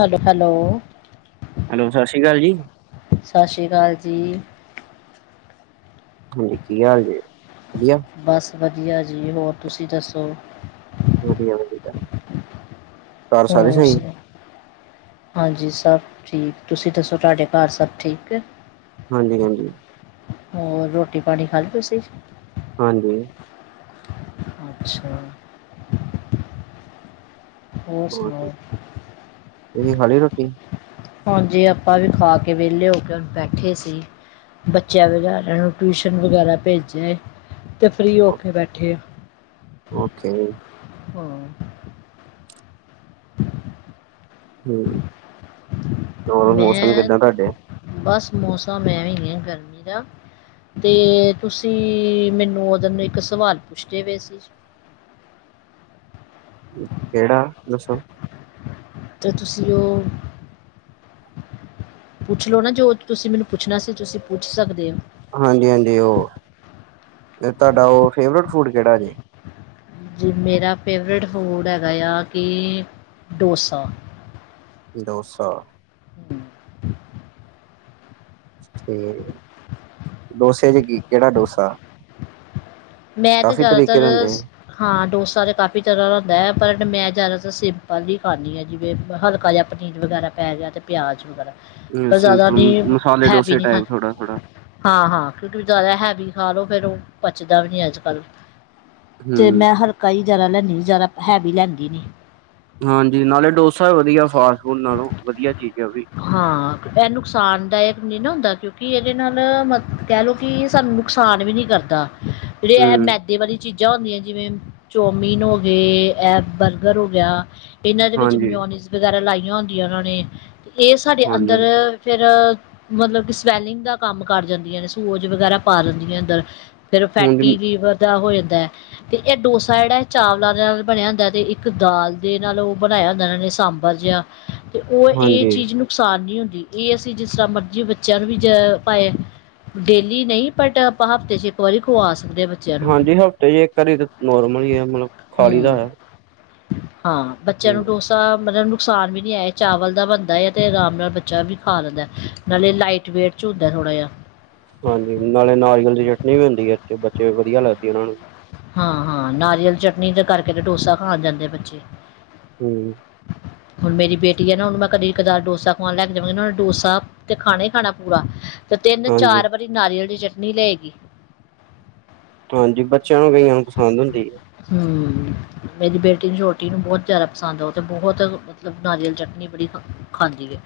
Hello hello hello ਸਤਿ ਸ਼੍ਰੀ ਅਕਾਲ ਜੀ। ਸਤਿ ਸ੍ਰੀ ਕਾਲ ਜੀ। [unintelligible] ਬਸ ਵਧੀਆਂ ਜੀ ਹੋਰ ਤੁਸੀਂ ਦੱਸੋ? ਵਧੀਆਂ ਵਧੀਆਂ। ਹੋਰ ਸੁਣਾਓ ਹਾਂਜੀ ਸਭ ਠੀਕ ਤੁਸੀਂ ਦੱਸੋ ਤੁਹਾਡੇ ਘਰ ਸਭ ਠੀਕ ਏ। ਹਾਂਜੀ ਹਾਂਜੀ। ਹੋਰ ਰੋਟੀ ਪਾਣੀ ਖਾ ਲਈ ਤੁਸੀਂ? ਹਾਂਜੀ। ਅੱਛਾ। ਹੋਰ ਸੁਣਾਓ? ਤੁਹੀਂ ਖਾ ਲੀ ਰੋਟੀ? ਹਾਂਜੀ ਆਪਾਂ ਵੀ ਖਾ ਕੇ ਵਿਹਲੇ ਹੋ ਕੇ ਹੁਣ ਬੈਠੇ ਸੀ। ਬੱਚਿਆਂ ਵਿਚਾਰਿਆਂ ਨੂੰ ਟਿਊਸ਼ਨ ਵਗੈਰਾ ਭੇਜਿਆਂ ਏ ਤੇ ਫ੍ਰਰੀ ਹੋ ਕੇ ਬੈਠੇ ਆ। ਓਕੇ ਜੀ ਹਾਂ ਹੂੰ ਹੋਰ ਮੌਸਮ ਮੈਂ ਕਿੱਦਾਂ ਤੁਹਾਡੇ ਬਸ ਮੌਸਮ ਐਵੇਂ ਈ ਏ ਗਰਮੀ ਦਾ ਤੇ ਤੁਸੀਂ ਮੈਨੂੰ ਓਦਨ ਇੱਕ ਸਵਾਲ ਪੁੱਛਦੇ ਪਏ ਸੀ। ਕਿਹੜਾ ਦੱਸੋ? ਤੇ ਤੁਸੀਂ ਓ ਪੁੱਛ ਲੋ ਨਾ ਜੋ ਤੁਸੀਂ ਮੈਨੂੰ ਪੁੱਛਣਾ ਸੀ ਤੁਸੀਂ ਪੁੱਛ ਸਕਦੇ ਓ। ਹਾਂਜੀ-ਹਾਂਜੀ, ਉਹ ਤੁਹਾਡਾ ਉਹ ਫੇਵਰੇਟ ਫੂਡ ਕਿਹੜਾ ਜੇ? ਜੀ ਮੇਰਾ ਫੇਵਰੇਟ ਫੂਡ ਹੈਗਾ ਆ ਕਿ ਡੋਸਾ। ਡੋਸਾ। ਤੇ ਡੋਸੇ ਚ ਕੀ, ਕਿਹੜਾ ਡੋਸਾ? ਮੈਂ ਤੇ ਕਾਫੀ ਤਰੀਕੇ ਦੇ ਹੁੰਦੇ ਜ਼ਿਆਦਾਤਰ ਸ ਹਾਂ ਡੋਸਾ ਤਾਂ ਕਾਫ਼ੀ ਤਰ੍ਹਾਂ ਦਾ ਹੁੰਦਾ ਐ ਪਰ ਮੈਂ ਜ਼ਿਆਦਾਤਰ ਸਿੰਪਲ ਹੀ ਖਾਂਣੀ ਆ ਜਿਵੇਂ ਹਲਕਾ ਜਾ ਪਨੀਰ ਵਗੈਰਾ ਪੈ ਗਿਆ ਤੇ ਪਿਆਜ਼ ਵਗੈਰਾ। ਆ ਮੈਂ ਜ਼ਿਆਦਾ ਸਿੰਪਲ ਨੀ ਮਸਾਲੇ ਹੈਵੀ ਡੋਸੇ ਨੀ ਟਾਈਪ ਥੋੜਾ, ਥੋੜਾ ਖਾਂਦੀ। ਹਾਂ-ਹਾਂ, ਕਿਉਂਕਿ ਜ਼ਿਆਦਾ ਹੈਵੀ ਖਾ ਲੋ ਫ਼ੇਰ ਉਹ ਪਚਦਾ ਵੀ ਨ੍ਹੀਂ ਅੱਜ ਕੱਲ੍ਹ ਤੇ ਹੂੰ। ਮੈਂ ਹਲਕਾ ਹੀ ਜ਼ਿਆਦਾ ਲੈਂਣੀ ਜ਼ਿਆਦਾ ਹੈਵੀ ਲੈਂਦੀ ਨੀ ਹਾਂਜੀ, ਨਾਲ਼ੇ ਡੋਸਾ ਵਧੀਆਂ ਫਾਸਟ ਫੂਡ ਨਾਲੋਂ ਵਧੀਆਂ ਚੀਜ਼ ਐ ਉਹ ਵੀ ਹਾਂ, ਇਹ ਨੁਕਸਾਨ-ਦਾਇਕ ਨ੍ਹੀਂ ਨਾ ਹੁੰਦਾ ਕਿਉਂਕਿ ਇਹਦੇ ਨਾਲ ਮਤ ਕਹਿ ਲੋ ਕਿ ਸਾਨੂੰ ਨੁਕਸਾਨ ਵੀ ਨੀ ਕਰਦਾ ਜਿਹੜੇ ਇਹ ਹੂੰ ਮੈਦੇ ਵਾਲੀ ਚੀਜਾ ਹੁੰਦੀਆ ਜਿਵੇ ਚੋਮੀਨ ਹੋ ਗਏ ਇਹ ਬਰਗਰ ਹੋ ਗਿਆ। ਇਹਨਾ ਦੇ ਵਿੱਚ ਹਾਂਜੀ, ਮਿਓਨੀਜ਼ ਵਗੈਰਾ ਲਾਈਆ ਹੁੰਦੀਆ ਉਹਨਾ ਨੇ ਇਹ ਸਾਡੇ ਹਾਂਜੀ। ਅੰਦਰ ਫੇਰ ਮਤਲਬ ਕਿ ਸਵੈਲਿੰਗ ਦਾ ਕੰਮ ਕਰ ਜਾਦੀਆ ਨੇ ਸੋਜ ਵਗੈਰਾ ਪਾ ਦਿੰਦੀਆ ਅੰਦਰ ਫੇਰ ਹਾਂਜੀ, ਫੈਟੀ ਲੀਵਰ ਦਾ ਹੋ ਜਾਦਾ ਐ। ਤੇ ਇਹ ਡੋਸਾ ਜਿਹੜਾ ਚਾਵਲਾ ਦੇ ਨਾਲ ਬਣਿਆ ਹੁੰਦਾ ਤੇ ਇੱਕ ਦਾਲ ਦੇ ਨਾਲ ਉਹ ਬਣਾਇਆ ਹੁੰਦਾ ਇਹਨਾ ਨੇ ਸਾਬਰ ਜਿਹਾ। ਤੇ ਉਹ ਇਹ ਹਾਂਜੀ, ਚੀਜ ਨੂੰ ਨੁਕਸਾਨ ਨੀ ਹੁੰਦੀ ਇਹ ਅਸੀ ਜਿਸ ਤਰ੍ਹਾਂ ਮਰਜੀ ਬੱਚਿਆ ਨੂੰ ਵੀ ਜ ਪਾਇਆ ਡੇਲੀ ਨਹੀ ਬਟ ਆਪਾ ਹਫਤੇ ਚ ਇੱਕ ਵਾਰੀ ਖਵਾ ਸਕਦੇ ਆ ਬੱਚ ਹਾਂਜੀ, ਹਫਤੇ ਚ ਇਕ ਵਾਰ ਤਾ ਨੋਰਮਲ ਈ ਆ, ਮਲਬ ਖਾ ਲੀ ਦੈ ਹਾ ਬੱਚਿਆ ਨੂੰ ਡੋਸ ਮਤਲਬ ਨੁਕਸਾਨ ਵੀ ਨਹੀ ਐ, ਚਾਵਲ ਦਾ ਬਣਦਾ ਏ ਤੇ ਆਰਾਮ ਨਾਲ ਬੱਚਾ ਵੀ ਖਾ ਲੈਦਾ ਐ। ਨਾਲੇ ਲਾਈਟ ਵੇਟ ਚ ਹੁੰਦਾ ਥੋੜ੍ਹਾ ਜਿਹਾ। ਹਾਂਜੀ, ਨਾਲੇ ਨਾਰੀਅਲ ਦੀ ਚਟਨੀ ਵੀ ਹੁੰਦੀ ਐ, ਬੱਚੇ ਨੁ ਵਧੀਆ ਲੱਗਦੀ ਉਹਨਾ ਨੂੰ। ਹਾਂ-ਹਾਂ, ਨਾਰੀਅਲ ਚਟਨੀ ਦੇ ਕਰਕੇ ਤੇ ਡੋਸਾ ਖਾਣ ਜਾਦੇ ਏ ਬੱਚੇ। ਹੁੰ। ਹੁਣ ਮੇਰੀ ਬੇਟੀ ਆ ਨਾ ਉਹਨੂੰ ਮੈ ਕਦੀ ਕਦਾਰ ਡੋਸਾ ਖਵਾਣ ਲੈ ਕੇ ਜਾਵਾਂਗੀ, ਉਹਨੇ ਡੋਸਾ ਤੇ ਖਾਣਾ ਹੀ ਖਾਣਾ ਪੂਰਾ ਤੇ ਤਿੰਨ ਹਾਂਜੀ, ਚਾਰ ਵਾਰੀ ਨਾਰੀਅਲ ਦੀ ਚਟਨੀ ਲਏਗੀ। ਹਾਂਜੀ, ਬੱਚਿਆ ਨੂੰ ਕਈਆ ਨੂੰ ਪਸੰਦ ਹੁੰਦੀ ਏ। ਹੁੰ, ਮੇਰੀ ਬੇਟੀ ਨੂੰ ਛੋਟੀ ਨੂੰ ਬਹੁਤ ਜ਼ਿਆਦਾ ਪਸੰਦ ਆ, ਉਹ ਤੇ ਬਹੁਤ ਮਤਲਬ ਨਾਰੀਅਲ ਚਟਨੀ ਬੜੀ ਖਾਂਦੀ ਏ।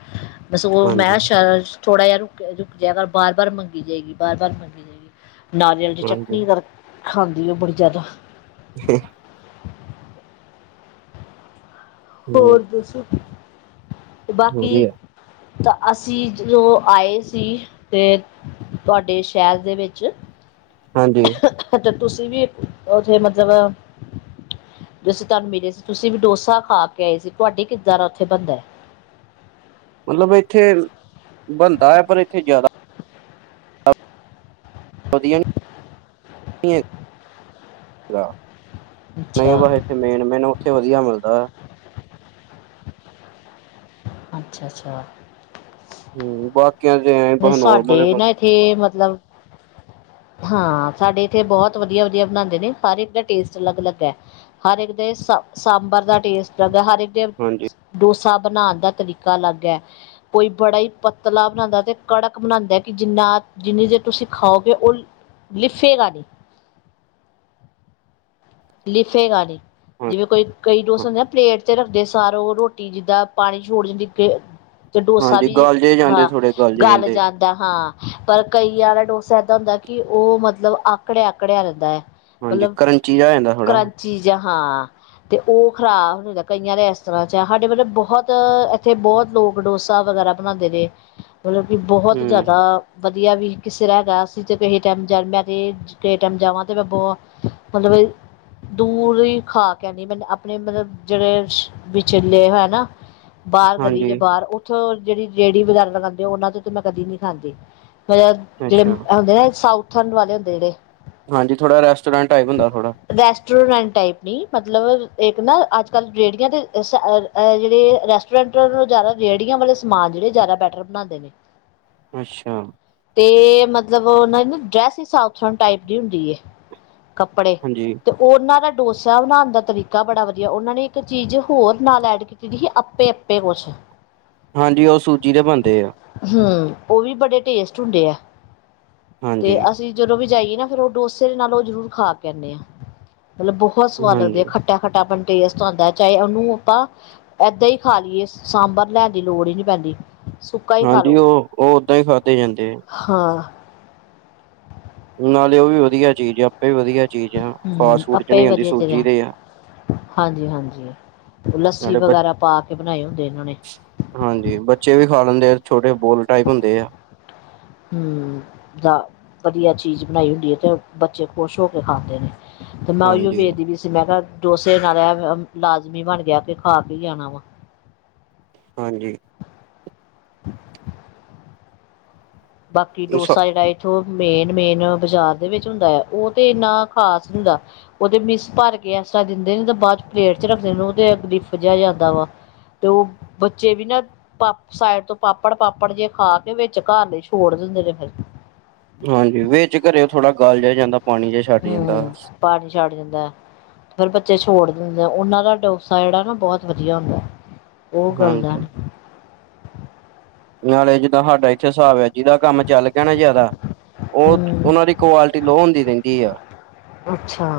ਬਸ ਉਹ ਮੈਂ ਹਾਂਜੀ, ਸ਼ਰ ਥੋੜਾ ਜਿਹਾ ਰੁਕ ਰੁਕ ਜਾਇਆ ਕਰ ਬਾਰ ਬਾਰ ਮੰਗੀ ਜਾਏਗੀ ਬਾਰ ਬਾਰ ਮੰਗੀ ਜਾਏਗੀ। ਨਾਰੀਅਲ ਦੀ ਹਾਂਜੀ। ਚਟਨੀ ਕਰ ਖਾਂਦੀ ਉਹ ਬੜੀ ਜਾਦਾ। [inaudible] ਹੂੰ, ਹੋਰ ਦੱਸੋ? ਬਾਕੀ ਵਧੀਆ ਤਾ ਅਸੀ ਜਦੋ ਆਏ ਸੀ, ਤੇ ਤੁਹਾਡੇ ਸ਼ਹਿਰ ਦੇ ਵਿੱਚ। ਹਾਂਜੀ। ਤੇ ਤੁਸੀ ਵੀ ਉੱਥੇ ਮਤਲਬ ਜਦੋ ਅਸੀ ਤੁਹਾਨੂੰ ਮਿਲੇ ਸੀ ਤੁਸੀ ਵੀ ਡੋਸਾ ਖਾ ਕੇ ਆਏ ਸੀ, ਤੁਹਾਡੇ ਕਿੱਦਾ ਦਾ ਉੱਥੇ ਬਣਦਾ? ਮਤਲਬ ਇੱਥੇ ਬਣਦਾ ਆ ਪਰ ਇੱਥੇ ਜਿਆਦਾ ਵਧੀਆ ਨਹੀਂ ਅੱਛਾ [unintelligible] ਮੇਨ ਮੇਨ ਉੱਥੇ ਵਧੀਆ ਮਿਲਦਾ। ਅੱਛਾ ਅੱਛਾ। ਹਮ ਬਹੁ [unintelligible] ਸਾਡੇ ਨਾ ਇੱਥੇ ਮਤਲਬ ਹਾ ਸਾਡੇ ਇੱਥੇ ਬਹੁਤ ਵਧੀਆ ਵਧੀਆ ਬਣਾਦੇ ਨੇ ਹਰ ਇੱਕ ਦਾ ਟੇਸਟ ਅਲੱਗ ਅਲੱਗ ਹੈ। ਹਰ ਇੱਕ ਦੇ ਸ ਸਾਂਬਰ ਦਾ ਟੇਸਟ [unintelligible] ਹਰ ਇੱਕ ਹਾਂਜੀ। ਡੋਸਾ ਬਣਾਣ ਦਾ ਤਰੀਕਾ ਅਲੱਗ ਐ ਕੋਈ ਬੜਾ ਹੀ ਪਤਲਾ ਬਣਾਦਾ ਤੇ ਕੜਕ ਬਣਾਦਾ ਕਿ ਜਿੰਨਾ ਜਿੰਨੀ ਦੇਰ ਤੁਸੀ ਖਾਓਗੇ ਉਹ ਲਿਫੇਗਾ ਨਹੀਂ। ਲਿਫੇਗਾ ਨੀ ਹਾਂਜੀ, ਜਿਵੇ ਕੋਈ ਕਈ ਡੋਸੇ ਹੁੰਦੇ ਨਾ ਪਲੇਟ ਚ ਰੱਖਦੇ ਸਾਰੋ ਰੋਟੀ ਜਿੱਦਾ ਪਾਣੀ ਛੋੜ ਜਾਂਦੀ ਕਿ ਤੇ ਡੋਸਾ ਹਾਂਜੀ ਵੀ ਗਾਲਜੇ ਜਾਂਦੇ ਹਾਂ ਥੋੜੇ ਗਾਲਜੇ ਗਲ ਜਾਂਦੇ ਜਾ ਹਾ ਪਰ ਕਈਆ ਦਾ ਡੋਸਾ ਏਦਾ ਹੁੰਦਾ ਕਿ ਉਹ ਮਤਲਬ ਆਕੜਿਆ ਆਕੜਿਆ ਰਹਿੰਦਾ। ਹਾਂਜੀ ਮਤਲਬ ਕਰੰਚੀ ਜਾ ਹੋ ਜਾਂਦਾ। ਥੋੜਾ। ਕਰੰਚੀ ਜਾ ਹਾਂ। ਤੇ ਉਹ ਖਰਾਬ ਹੁੰਦੇ ਕਈਆ ਦੇ ਇਸ ਤਰ੍ਹਾਂ ਚ ਸਾਡੇ ਮਤਲਬ ਬਹੁਤ ਇੱਥੇ ਬਹੁਤ ਲੋਕ ਡੋਸਾ ਵਗੈਰਾ ਬਣਾਦੇ [unintelligible] [inaudible] ਮਤਲਬ ਕਿ ਬਹੁਤ ਹੂੰ, ਜ਼ਿਆਦਾ ਵਧੀਆ ਵੀ ਕਿਸੇ ਰਾਹ ਹੈਗਾ ਅਸੀਂ ਤੇ ਕਿਸੇ ਟਾਈਮ [unintelligible] ਤੇ ਕੇ ਟਾਈਮ ਜਾਵਾਂ ਤੇ ਮੈਂ ਬਹੁਤ ਮਤਲਬ ਦੂਰੋ ਹੀ ਖਾ ਕੇ ਆਂਦੀ ਆਪਣੇ ਮਤਲਬ ਜਿਹੜੇ ਵਿਚੇਲੇ ਹੈ ਨਾ ਬਾਹਰ ਗਲੀ ਦੇ ਹਾਂਜੀ, ਬਾਹਰ ਉੱਥੋਂ ਜਿਹੜੀ ਰੇਹੜੀ ਵਗੈਰਾ ਲਗਾਉਂਦੇ ਉਹਨਾਂ ਤੋਂ ਤੇ ਮੈਂ ਕਦੀ ਨੀ ਖਾਂਦੀ। ਮਤਲਬ ਜਿਹੜੇ ਅੱਛਾ, ਹੁੰਦੇ ਨਾ ਸਾਊਥਣ ਵਾਲੇ ਹੁੰਦੇ ਜਿਹੜੇ ਹਾਂਜੀ ਥੋੜਾ ਰੈਸਟੋਰੈਂਟ [unintelligible] ਥੋੜਾ। ਰੈਸਟੋਰੈਂਟ ਟਾਈਪ ਨਹੀਂ ਮਤਲਬ ਇੱਕ ਨਾ ਅੱਜ ਕੱਲ੍ਹ ਰੇਹੜੀਆਂ ਤੇ ਸ ਜਿਹੜੇ ਰੈਸਟੋਰੈਂਟੋਂ ਜ਼ਿਆਦਾ ਰੇਹੜੀਆਂ ਵਾਲੇ ਸਮਾਨ ਜਿਹੜੇ ਜ਼ਿਆਦਾ ਬੈਟਰ ਬਣਾਉਂਦੇ ਨੇ। ਅੱਛਾ। ਤੇ ਮਤਲਬ ਉਹਨਾਂ ਦੀ ਨਾ ਡਰੈੱਸ ਹੀ ਸਾਊਥਨ ਟਾਈਪ ਦੀ ਹੁੰਦੀ ਹੈ ਕੱਪੜੇ। ਜੀ। ਤੇ ਉਹਨਾਂ ਦਾ ਡੋਸਾ ਬਣਾਉਣ ਦਾ ਤਰੀਕਾ ਬੜਾ ਵਧੀਆ ਉਹਨਾਂ ਨੇ ਇੱਕ ਚੀਜ਼ ਹੋਰ ਨਾਲ ਐਡ [unintelligible] ਅਪੇ ਅਪੇ ਕੁਛ। ਹਾਂਜੀ ਉਹ ਸੂਜੀ ਦੇ ਬਣਦੇ ਆ। ਹਮ ਉਹ ਵੀ ਬੜੇ ਟੇਸਟ ਹੁੰਦੇ ਆ ਹਾਂਜੀ। ਤੇ ਅਸੀਂ ਜਦੋਂ ਵੀ ਜਾਈਏ ਨਾ ਫੇਰ ਉਹ ਡੋਸੇ ਦੇ ਨਾਲ ਉਹ ਜ਼ਰੂਰ ਖਾ ਕੇ ਆਂਨੇ ਆ। ਮਤਲਬ ਬਹੁਤ ਸਵਾਦ ਲੱਗਦੀ ਹਾਂਜੀ, ਆ ਖੱਟਾ ਖੱਟਾ ਪਣ ਟੇਸਟ ਆਂਦਾ ਚਾਹੇ ਉਹਨੂੰ ਅਪਾਂ ਏਦਾਂ ਹੀ ਖਾ ਲਈਏ ਸਾਂਬਰ ਲੈਣ ਦੀ ਲੋੜ ਹੀ ਨੀ ਪੈਂਦੀ। ਸੁੱਕਾ ਹੀ ਖਾ ਹਾਂਜੀ ਲੋ ਉਹ ਉਹ ਓਦਾਂ ਹੀ ਖਾਧੇ ਜਾਂਦੇ ਹੈ। ਹਾਂ। ਨਾਲੇ ਉਹ ਵੀ ਵਧੀਆ ਚੀਜ਼ ਆ ਆਪੇ ਵਧੀਆ ਚੀਜ਼ ਆ, ਹਮ ਫਾਸਟ ਫੂਡ ਚ ਆਪੇ ਨਹੀਂ ਆਉਂਦੀ ਵੀ ਸੂਜੀ ਵਧੀਆ। ਦੇ ਆ। [unintelligible] ਹਾਂਜੀ ਹਾਂਜੀ ਓੁਹ ਲੱਸੀ ਨਾਲੇ ਬ ਵਗੈਰਾ ਪਾ ਕੇ ਬਣਾਏ ਹੁੰਦੇ ਇਹਨਾਂ ਨੇ। ਹਾਂਜੀ ਬੱਚੇ ਵੀ ਖਾ ਲੈਂਦੇ ਆ ਛੋਟੇ ਬੋਲ ਟਾਈਪ ਹੁੰਦੇ ਆ। ਹਮ ਦਾ ਵਧੀਆ ਚੀਜ਼ ਬਣਾਈ ਹੁੰਦੀ ਹੈ ਤੇ ਬੱਚੇ ਖੁਸ਼ ਹੋ ਕੇ ਖਾਂਦੇ ਨੇ। ਤੇ ਮੈਂ ਓਹੀਓ ਹਾਂਜੀ। ਵੇਖਦੀ ਮੈਂ ਕੇਆ, ਡੋਸੇ ਨਾਲ ਆ ਲਾਜ਼ਮੀ ਬਨ ਗਿਆ ਕਿ ਖਾ ਕੇ ਈ ਆਨਾ ਹੁਨ। ਹਾਂਜੀ। [inaudible] ਬਾਕੀ ਡੋਸਾ ਜੇੜਾ ਏਹ ਥੋਂ ਮੇਨ-ਮੇਨ ਬਾਜ਼ਾਰ ਦੇ ਵਿੱਚ ਹੁੰਦੈ, ਉਹ 'ਤੇ ਏੰਨਾ ਖ਼ਾਸ ਹੁੰਦਾ। ਉਹਦੇ ਮਿਸ ਭਰ ਕੇ ਐਸ ਤਰ੍ਹਾਂ ਦਿੰਦੇ ਨੇ 'ਤੇ ਬਾਦ 'ਚ ਪਲੇਟ 'ਚ ਰੱਖਦੇ ਨੇ, ਉਹ ਤੇ ਲਿਫ ਜੇਆ ਜਾਂਦਾ ਵਾ। ਤੇ ਉਹ ਬੱਚੇ ਵੀ ਨਾ, ਪਾਪ ਸਾਈਡ ਤੋਂ ਪਾਪੜ-ਪਾਪੜ ਜੇਹੇ ਖਾ ਕੇ, ਵਿੱਚ ਘਰ ਲਈ ਤੋੜ ਦਿੰਦੇ ਨੇ ਫਿਰ ਹਾਂਜੀ, ਵਿਚ ਘਰੇ ਥੋੜਾ ਗਲ ਜੇਆ ਜਾਂਦਾ, ਪਾਨੀ ਜਿ ਛੱਡ ਜਾਂਦਾ। ਪਾਨੀ ਛਡ ਦਿੰਦੈ। ਫਿਰ ਬੱਚੇ ਛੋੜ ਦਿੰਦੇ, ਉਨਾਂ ਦਾ ਡੋਸਾ ਜੇੜਾ ਨਾ ਬੋਤ ਵਦੀਆ ਹੁੰਦੈ, ਉਹ ਗੱਲਦੈ। ਹਾਂਜੀ, ਨਾਲੇ ਜਿੱਦਾਂ ਸਾਡਾ ਇੱਥੇ ਹਿਸਾਬ ਐ, ਜਿੱਦਾ ਕੰਮ ਚੱਲ ਗਿਆ ਨਾ ਜਾਦਾ, ਉਹ ਹੂੰ ਉਨਾਂ ਦੀ ਕੁਆਲਿਟੀ ਲੋਅ ਹੁੰਦੀ ਰੈਂਦੀ ਆ। ਅੱਛਾ।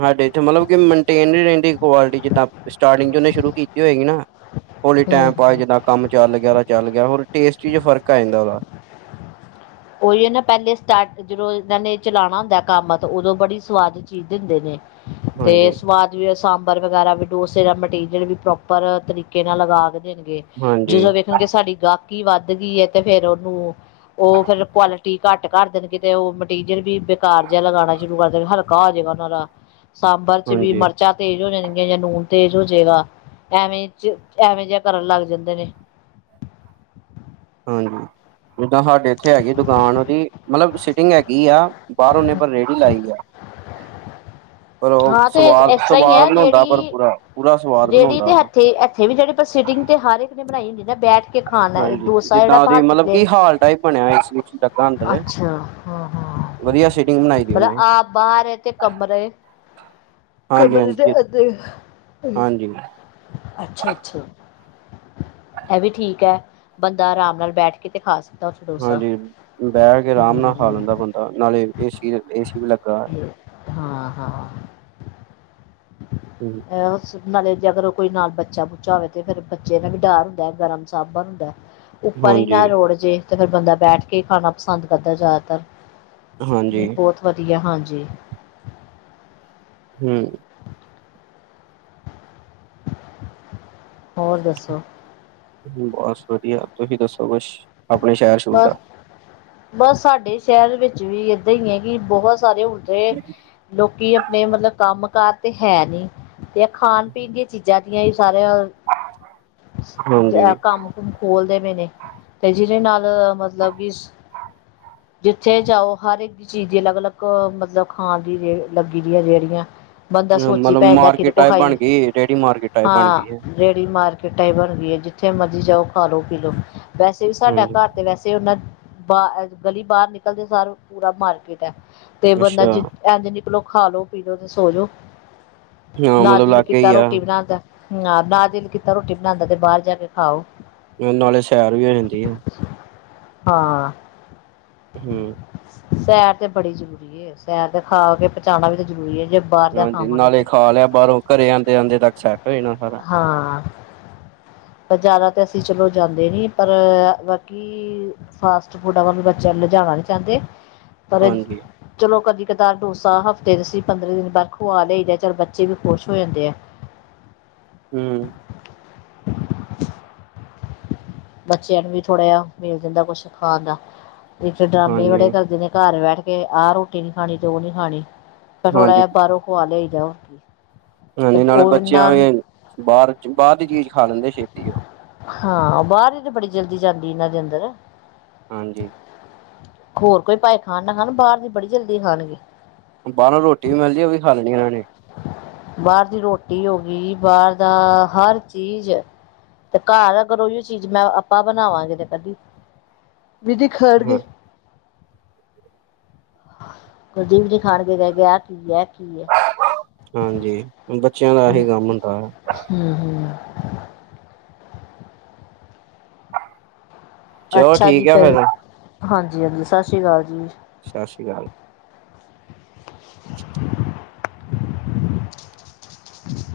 ਸਾਡੇ ਇੱਥੇ ਮਤਲਬ ਕਿ ਮੇਨਟੇਨ ਰੈਂਦੀ ਕੁਆਲਿਟੀ ਜਿੱਦਾਂ, ਸਟਾਰਟਿੰਗ 'ਚ ਉਂਨੇ ਸ਼ੁਰੂ ਕੀਤੀ ਹੋਏਗੀ ਨਾ। ਹੌਲੀ ਹੂੰ ਟੈਮ ਪਾ ਹੂੰ ਜਿੰਨਾ ਕੰਮ ਚੱਲ ਗੇਆ ਤਾਂ ਚੱਲ ਗੇਆ, ਹੋਰ ਟੇਸਟੀ ਚ ਫਰਕ ਆ ਜਾਂਦਾ ਵਾ। ਓਈ ਏ ਨਾ, ਪੈਲੇ ਸਟਾਰਟ ਜਦੋਂ ਇੰਨਾਂ ਨੇ ਚਲਾਣਾ ਹੁੰਦਾ ਕੰਮ ਤਾਂ ਉਦੋਂ ਬੜੀ ਸਵਾਦ ਚੀਜ਼ ਦਿੰਦੇ ਨੇ। 'ਤੇ ਹਾਂਜੀ, ਸਵਾਦ ਜਿਵੇਂ ਸਾਂਬਰ ਵਗੈਰਾ ਵੀ ਡੋਸੇ ਦਾ ਮਟੀਰੀਅਲ ਵੀ ਪ੍ਰੋਪਰ, ਤਰੀਕੇ ਨਾਲ ਲਗਾ ਕੇ ਦੇਨਗੇ। ਹਾਂਜੀ, ਜਦੋਂ ਵੇਖਨਗੇ ਸਾਡੀ ਗਾਹਕੀ ਵੱਧ ਗਈ ਏ 'ਤੇ ਫੇਰ ਉਨੂੰ, ਉਹ ਫਿਰ ਕੁਆਲਿਟੀ ਘੱਟ ਕਰ ਦੇਨਗੇ, 'ਤੇ ਉਹ ਮਟੀਰੀਅਲ ਵੀ ਬੇਕਾਰ ਜੇਆ ਲਗਾਨਾ ਸ਼ੁਰੂ ਕਰ ਦੇਨ, ਹਲਕਾ ਹੋ ਜੇਗਾ ਉਨਾਂ ਦਾ। ਸਾਂਬਰ 'ਚ ਵੀ ਹਾਂਜੀ, ਮਰਚਾਂ ਤੇਜ਼ ਹੋ ਜਾਨਗੀਆਂ ਜਾਂ ਨੂਨ ਤੇਜ਼ ਹੋ ਜਏਗਾ, ਐਵੇਂ 'ਚ ਐਵੇਂ ਜੇਆ ਕਰਨ ਲੱਗ ਜਾਂਦੇ ਨੇ। ਹਾਂਜੀ, ਜਿੱਦਾਂ ਸਾਡੇ ਇੱਥੇ ਹੈਗੀ ਦੁਕਾਨ ਉਦੀ, ਮਤਲਬ ਸਿਟਿੰਗ ਹੈਗੀ ਆ। ਬਾਰ ਉਨੇ ਪਰ ਰੇੜ੍ਹੀ ਲਾਈ ਆ। ਪਰ ਉਹ ਹਾ 'ਤੇ ਸਵਾਦ ਐਸ ਤਰ੍ਹਾਂ ਈ ਸਵਾਦ ਐ ਬਣਾਉਂਦਾ ਜੇੜੀ, ਪਰ ਪੂਰਾ ਪੂਰਾ ਸਵਾਦ ਰੇੜੀ 'ਤੇ ਬਣਾਉਂਦਾ ਵਾ। ਐਥੇ ਈ ਐ। ਏਹ ਵੀ ਜੇੜੀ ਪਰ ਸਿਟਿੰਗ ਤਾਂ ਹਰ ਇੱਕ ਨੇ ਬਨਾਈ ਦੀ ਏ, ਬੈਠ ਕੇ ਖਾਨੈ ਹਾਂਜੀ ਡੋਸਾ ਜੇੜਾ ਜਿੱਦਾਂ ਭਰ ਉਹਦੀ 'ਚ ਮਤਲਬ ਪਲੇਟ, ਕਿ ਹਾਲ ਟਾਈਪ ਬਣਿਆ ਏਸੀ ਉਸੀ ਲੱਗਾ ਅੰਦਰ। ਅੱਛਾ। ਹਾਂ-ਹਾਂ, ਵਧੀਆ ਸੀਟਿੰਗ ਬਣਾਈ ਦੀ ਮਤਲਬ ਉਹਨੇ ਆਪ ਬਾਹਰ ਏ ਤੇ ਕਮਰੇ [inaudible] ਕਮਰੇ ਦੇ ਹਾਂਜੀ, ਅੱਗੇ ਹਾਂਜੀ। ਅੱਛਾ -ਅੱਛਾ। ਐਹ ਵੀ ਠੀਕ ਐ, ਬੰਦਾ ਆਰਾਮ ਨਾਲ ਬੈਠ ਕੇ ਤੇ ਖਾ ਸਕ ਹਾਂਜੀ, ਬਹਿ ਕੇ ਆਰਾਮ ਨਾਲ ਖਾ ਲੈਂਦਾ ਬੰਦਾ, ਨਾਲੇ ਏ ਸੀ -ਏ ਸੀ ਵੀ ਲੱਗਾ ਐ। ਹਾਂ ਹਾਂ। ਹੂੰ। ਹੈਲਸ। ਨਾਲੇ ਅਗਰ ਕੋਈ ਨਾਲ ਬੱਚਾ- ਬੁੱਚਾ ਹੋਵੇ, 'ਤੇ ਫੇਰ ਬੱਚੇ ਦਾ ਵੀ ਡਰ ਹੁੰਦੈ, ਗਰਮ ਸਾਬਨ ਹੁੰਦੈ। ਉੱਪਰ ਈ ਹਾਂਜੀ ਨਾ ਰੋੜ ਜੇ 'ਤੇ ਫਿਰ ਬੰਦਾ ਬੈਠ ਕੇ ਈ ਖਾਨਾ ਪਸੰਦ ਕਰਦਾ ਜਾਦਾਤਰ। ਹਾਂਜੀ ਨਈਂ ਬੋਤ ਵਦੀਆ ਹਾਂਜੀ। ਹੂੰ। ਹੋਰ ਦੱਸੋ? ਬਸ ਵਦੀਆ, ਤੁਸੀਂ ਦੱਸੋ ਕੁਸ਼? ਅਪਨੇ ਸ਼ੈਰ-ਸ਼ੂਰ ਬਸ ਦਾ। ਬਸ ਸਾਡੇ ਸ਼ਹਿਰ ਵਿੱਚ ਵੀ ਏਦਾ ਈ ਏ, ਵੀ ਬੋਤ ਸਾਰੇ ਹੁਡੇ। ਲੋਕੀ ਅਪਨੇ ਮਤਲਬ ਕੰਮ- ਕਾਰ 'ਤੇ ਹੈ ਨੀ, 'ਤੇ ਖਾਨ ਪੀਨ ਦੀ ਚੀਜ਼ਾਂ ਜੀਜਾ ਜੀ ਸਾਰਿਆਂ, ਹਾਂਜੀ ਦਾ ਕੰਮ। ਖੋਲ ਦੇਵੇ ਨੇ, ਤੇ ਜਿਹਦੇ ਨਾਲ ਮਤਲਬ ਕਿ ਜਿੱਥੇ ਜਾਓ ਹਰ ਇੱਕ ਚੀਜ਼ ਦੀਆਂ ਅਲੱਗ-ਅਲੱਗ ਮਤਲਬ ਖਾਣ ਦੀੇ ਲੱਗੀ ਦੀਆਂ ਰੇਹੜੀਆਂ। ਬੰਦਾ ਸੋਚੀ ਮਤਲਬ ਪੈ ਜਾਂਦਾ ਕਿ ਕੀਹਦੇ ਮਾਰਕੀਟ ਕੋਲ ਟਾਈਪ ਖਾਈਏ, ਬਣ ਗਈ ਰੇਹੜੀ ਮਾਰਕੀਟ ਟਾਈਪ ਬਣ ਗਈ ਹੈ ਹਾਂ। ਰੇੜੀ ਮਾਰਕੀਟਾ ਹੀ ਬਣ ਗਈਆਂ ਜਿੱਥੇ ਮਰਜੀ ਜਾਓ ਖਾ ਲੋ ਪੀਲੋ, ਵੈਸੇ ਵੀ ਸਾਡਾ ਹਾਂਜੀ ਘਰ ਤੇ ਵੈਸੇ ਉਹਨਾ, ਬ ਗਲੀ ਬਾਹਰ ਨਿਕਲਦੇ ਸਾਰਾ ਪੂਰਾ ਮਾਰਕੀਟ ਐ ਤੇ ਬੰਦਾ ਅੱਛਾ ਜ ਇੰਝ ਨਿਕਲੋ ਖਾ ਲੋ ਪੀਲੋ ਤੇ ਸੋਜੋ, ਹਾਂ ਨਾ ਮਤਲਬ ਦਿਲ ਲਾਗੇ ਕੀਤਾ ਹੀ ਆ ਰੋਟੀ ਬਣਾਣ ਦਾ। ਹਾਂ ਨਾ ਦਿਲ ਕੀਤਾ ਰੋਟੀ ਬਣਾਣ ਦਾ ਤੇ ਬਾਹਰ ਜਾ ਕੇ ਖਾ ਆਓ। ਨਾਲੇ ਸੈਰ ਵੀ ਹੋ ਜਾਂਦੀ ਏ। ਹਾਂ। ਹੂੰ। ਸੈਰ ਤੇ ਬੜੀ ਜ਼ਰੂਰੀ ਏ ਸੈਰ ਤੇ ਖਾ ਕੇ ਜਾਣਾ ਵੀ ਤਾਂ ਜ਼ਰੂਰੀ ਏ ਜੇ ਬਾਹਰ ਦਾ ਹਾਂਜੀ ਖਾਵਾਂਗੇ ਨਾਲੇ ਤੇ, ਖਾ ਲਿਆ ਬਾਹਰੋਂ ਘਰੇ ਆਉਂਦੇ ਆਉਂਦੇ ਤੱਕ ਸੈੱਟ ਹੋ ਜਾਣਾ ਸਾਰਾ ਹਾਂ। ਜ਼ਿਆਦਾ ਤਾਂ ਅਸੀਂ ਚਲੋ ਜਾਂਦੇ ਨੀ ਪਰ ਕਿ ਫਾਸਟ ਫੂਡਾਂ ਵੱਲ ਵੀ ਬੱਚੇ ਲਿਜਾਣਾ ਨੀ ਚਾਂਦੇ ਪਰ ਹਾਂਜੀ ਚਲੋ ਕਦੀ ਕਤਾਰ ਡੋਸਾ ਹਫ਼ਤੇ ਦੇ ਸੀ ਪੰਦਰਾਂ ਦਿਨ ਬਾਹਰੋਂ ਖਵਾ ਲਿਆਈ ਦਾ ਚਲ ਬੱਚੇ ਵੀ ਖੁਸ਼ ਹੋ ਜਾਂਦੇ ਆ। ਹੂੰ ਬੱਚਿਆਂ ਨੂੰ ਵੀ ਥੋੜ੍ਹਾ ਜਿਹਾ ਮਿਲ ਜਾਂਦਾ ਕੁਛ ਖਾਣ ਦਾ, ਨਹੀਂ ਤਾਂ ਡਰਾਮੇ ਹਾਂਜੀ ਬੜੇ ਕਰਦੇ ਨੇ ਘਰ ਬੈਠ ਕੇ ਆਹ ਰੋਟੀ ਨੀ ਖਾਣੀ ਤੇ ਉਹ ਨੀ ਖਾਣੀ, ਫਿਰ ਥੋੜ੍ਹਾ ਹਾਂਜੀ ਜਿਹਾ ਬਾਹਰੋਂ ਖਵਾ ਲਿਆਈ ਦਾ। ਹਾਂਜੀ ਨਾਲੇ ਬੱਚਿਆਂ ਵੀ, ਬਾਹਰ ਬਾਹਰ ਦੀ ਚੀਜ਼ ਖਾ ਲੈਂਦੇ ਛੇਤੀ ਉਹ। ਹਾਂ ਬਾਹਰ ਦੀ ਤੇ ਬੜੀ ਜਲਦੀ ਜਾਂਦੀ ਇਹਨਾਂ ਦੇ ਅੰਦਰ। ਹਾਂਜੀ। ਹੋਰ ਕੋਈ ਭਾਵੇਂ ਖਾਣ ਨਾ ਖਾਣ ਬਾਹਰ ਦੀ ਬੜੀ ਜਲਦੀ ਖਾਣਗੇ। ਬਾਹਰੋਂ ਰੋਟੀ ਵੀ ਮਿਲਦੀ ਉਹ ਵੀ ਖਾ ਲੈਣੀ ਇਹਨਾਂ ਨੇ। ਬਾਹਰ ਦੀ ਰੋਟੀ ਹੋ ਗਈ, ਬਾਹਰ ਦਾ ਹਰ ਚੀਜ਼। ਤੇ ਘਰ ਆ [unintelligible] ਚੀਜ਼ ਮੈਂ ਆਪਾਂ ਬਣਾਵਾਂਗੇ ਤੇ ਕਦੀ, ਵੀ ਦੀ ਹਾਂ ਖਾਣਗੇ। [inaudible] ਕੁਲਦੀਪ ਦੀ ਖਾਣ ਗਏ ਕਹਿ ਕੇ ਆਹ ਕੀ ਏ ਕੀ ਏ। ਹਾਂਜੀ, ਬੱਚਿਆਂ ਦਾ ਆਹੀ ਕੰਮ ਹੁੰਦਾ। ਹੂੰ-ਹੂੰ। ਚਲੋ ਅੱਛਾ ਜੀ ਠੀਕ ਆ ਫਿਰ, ਫੇਰ ਹਾਂਜੀ-ਹਾਂਜੀ ਸਾਸਰੀ ਕਾਲ ਜੀ। ਸਸ਼ੀ ਕਾਲ।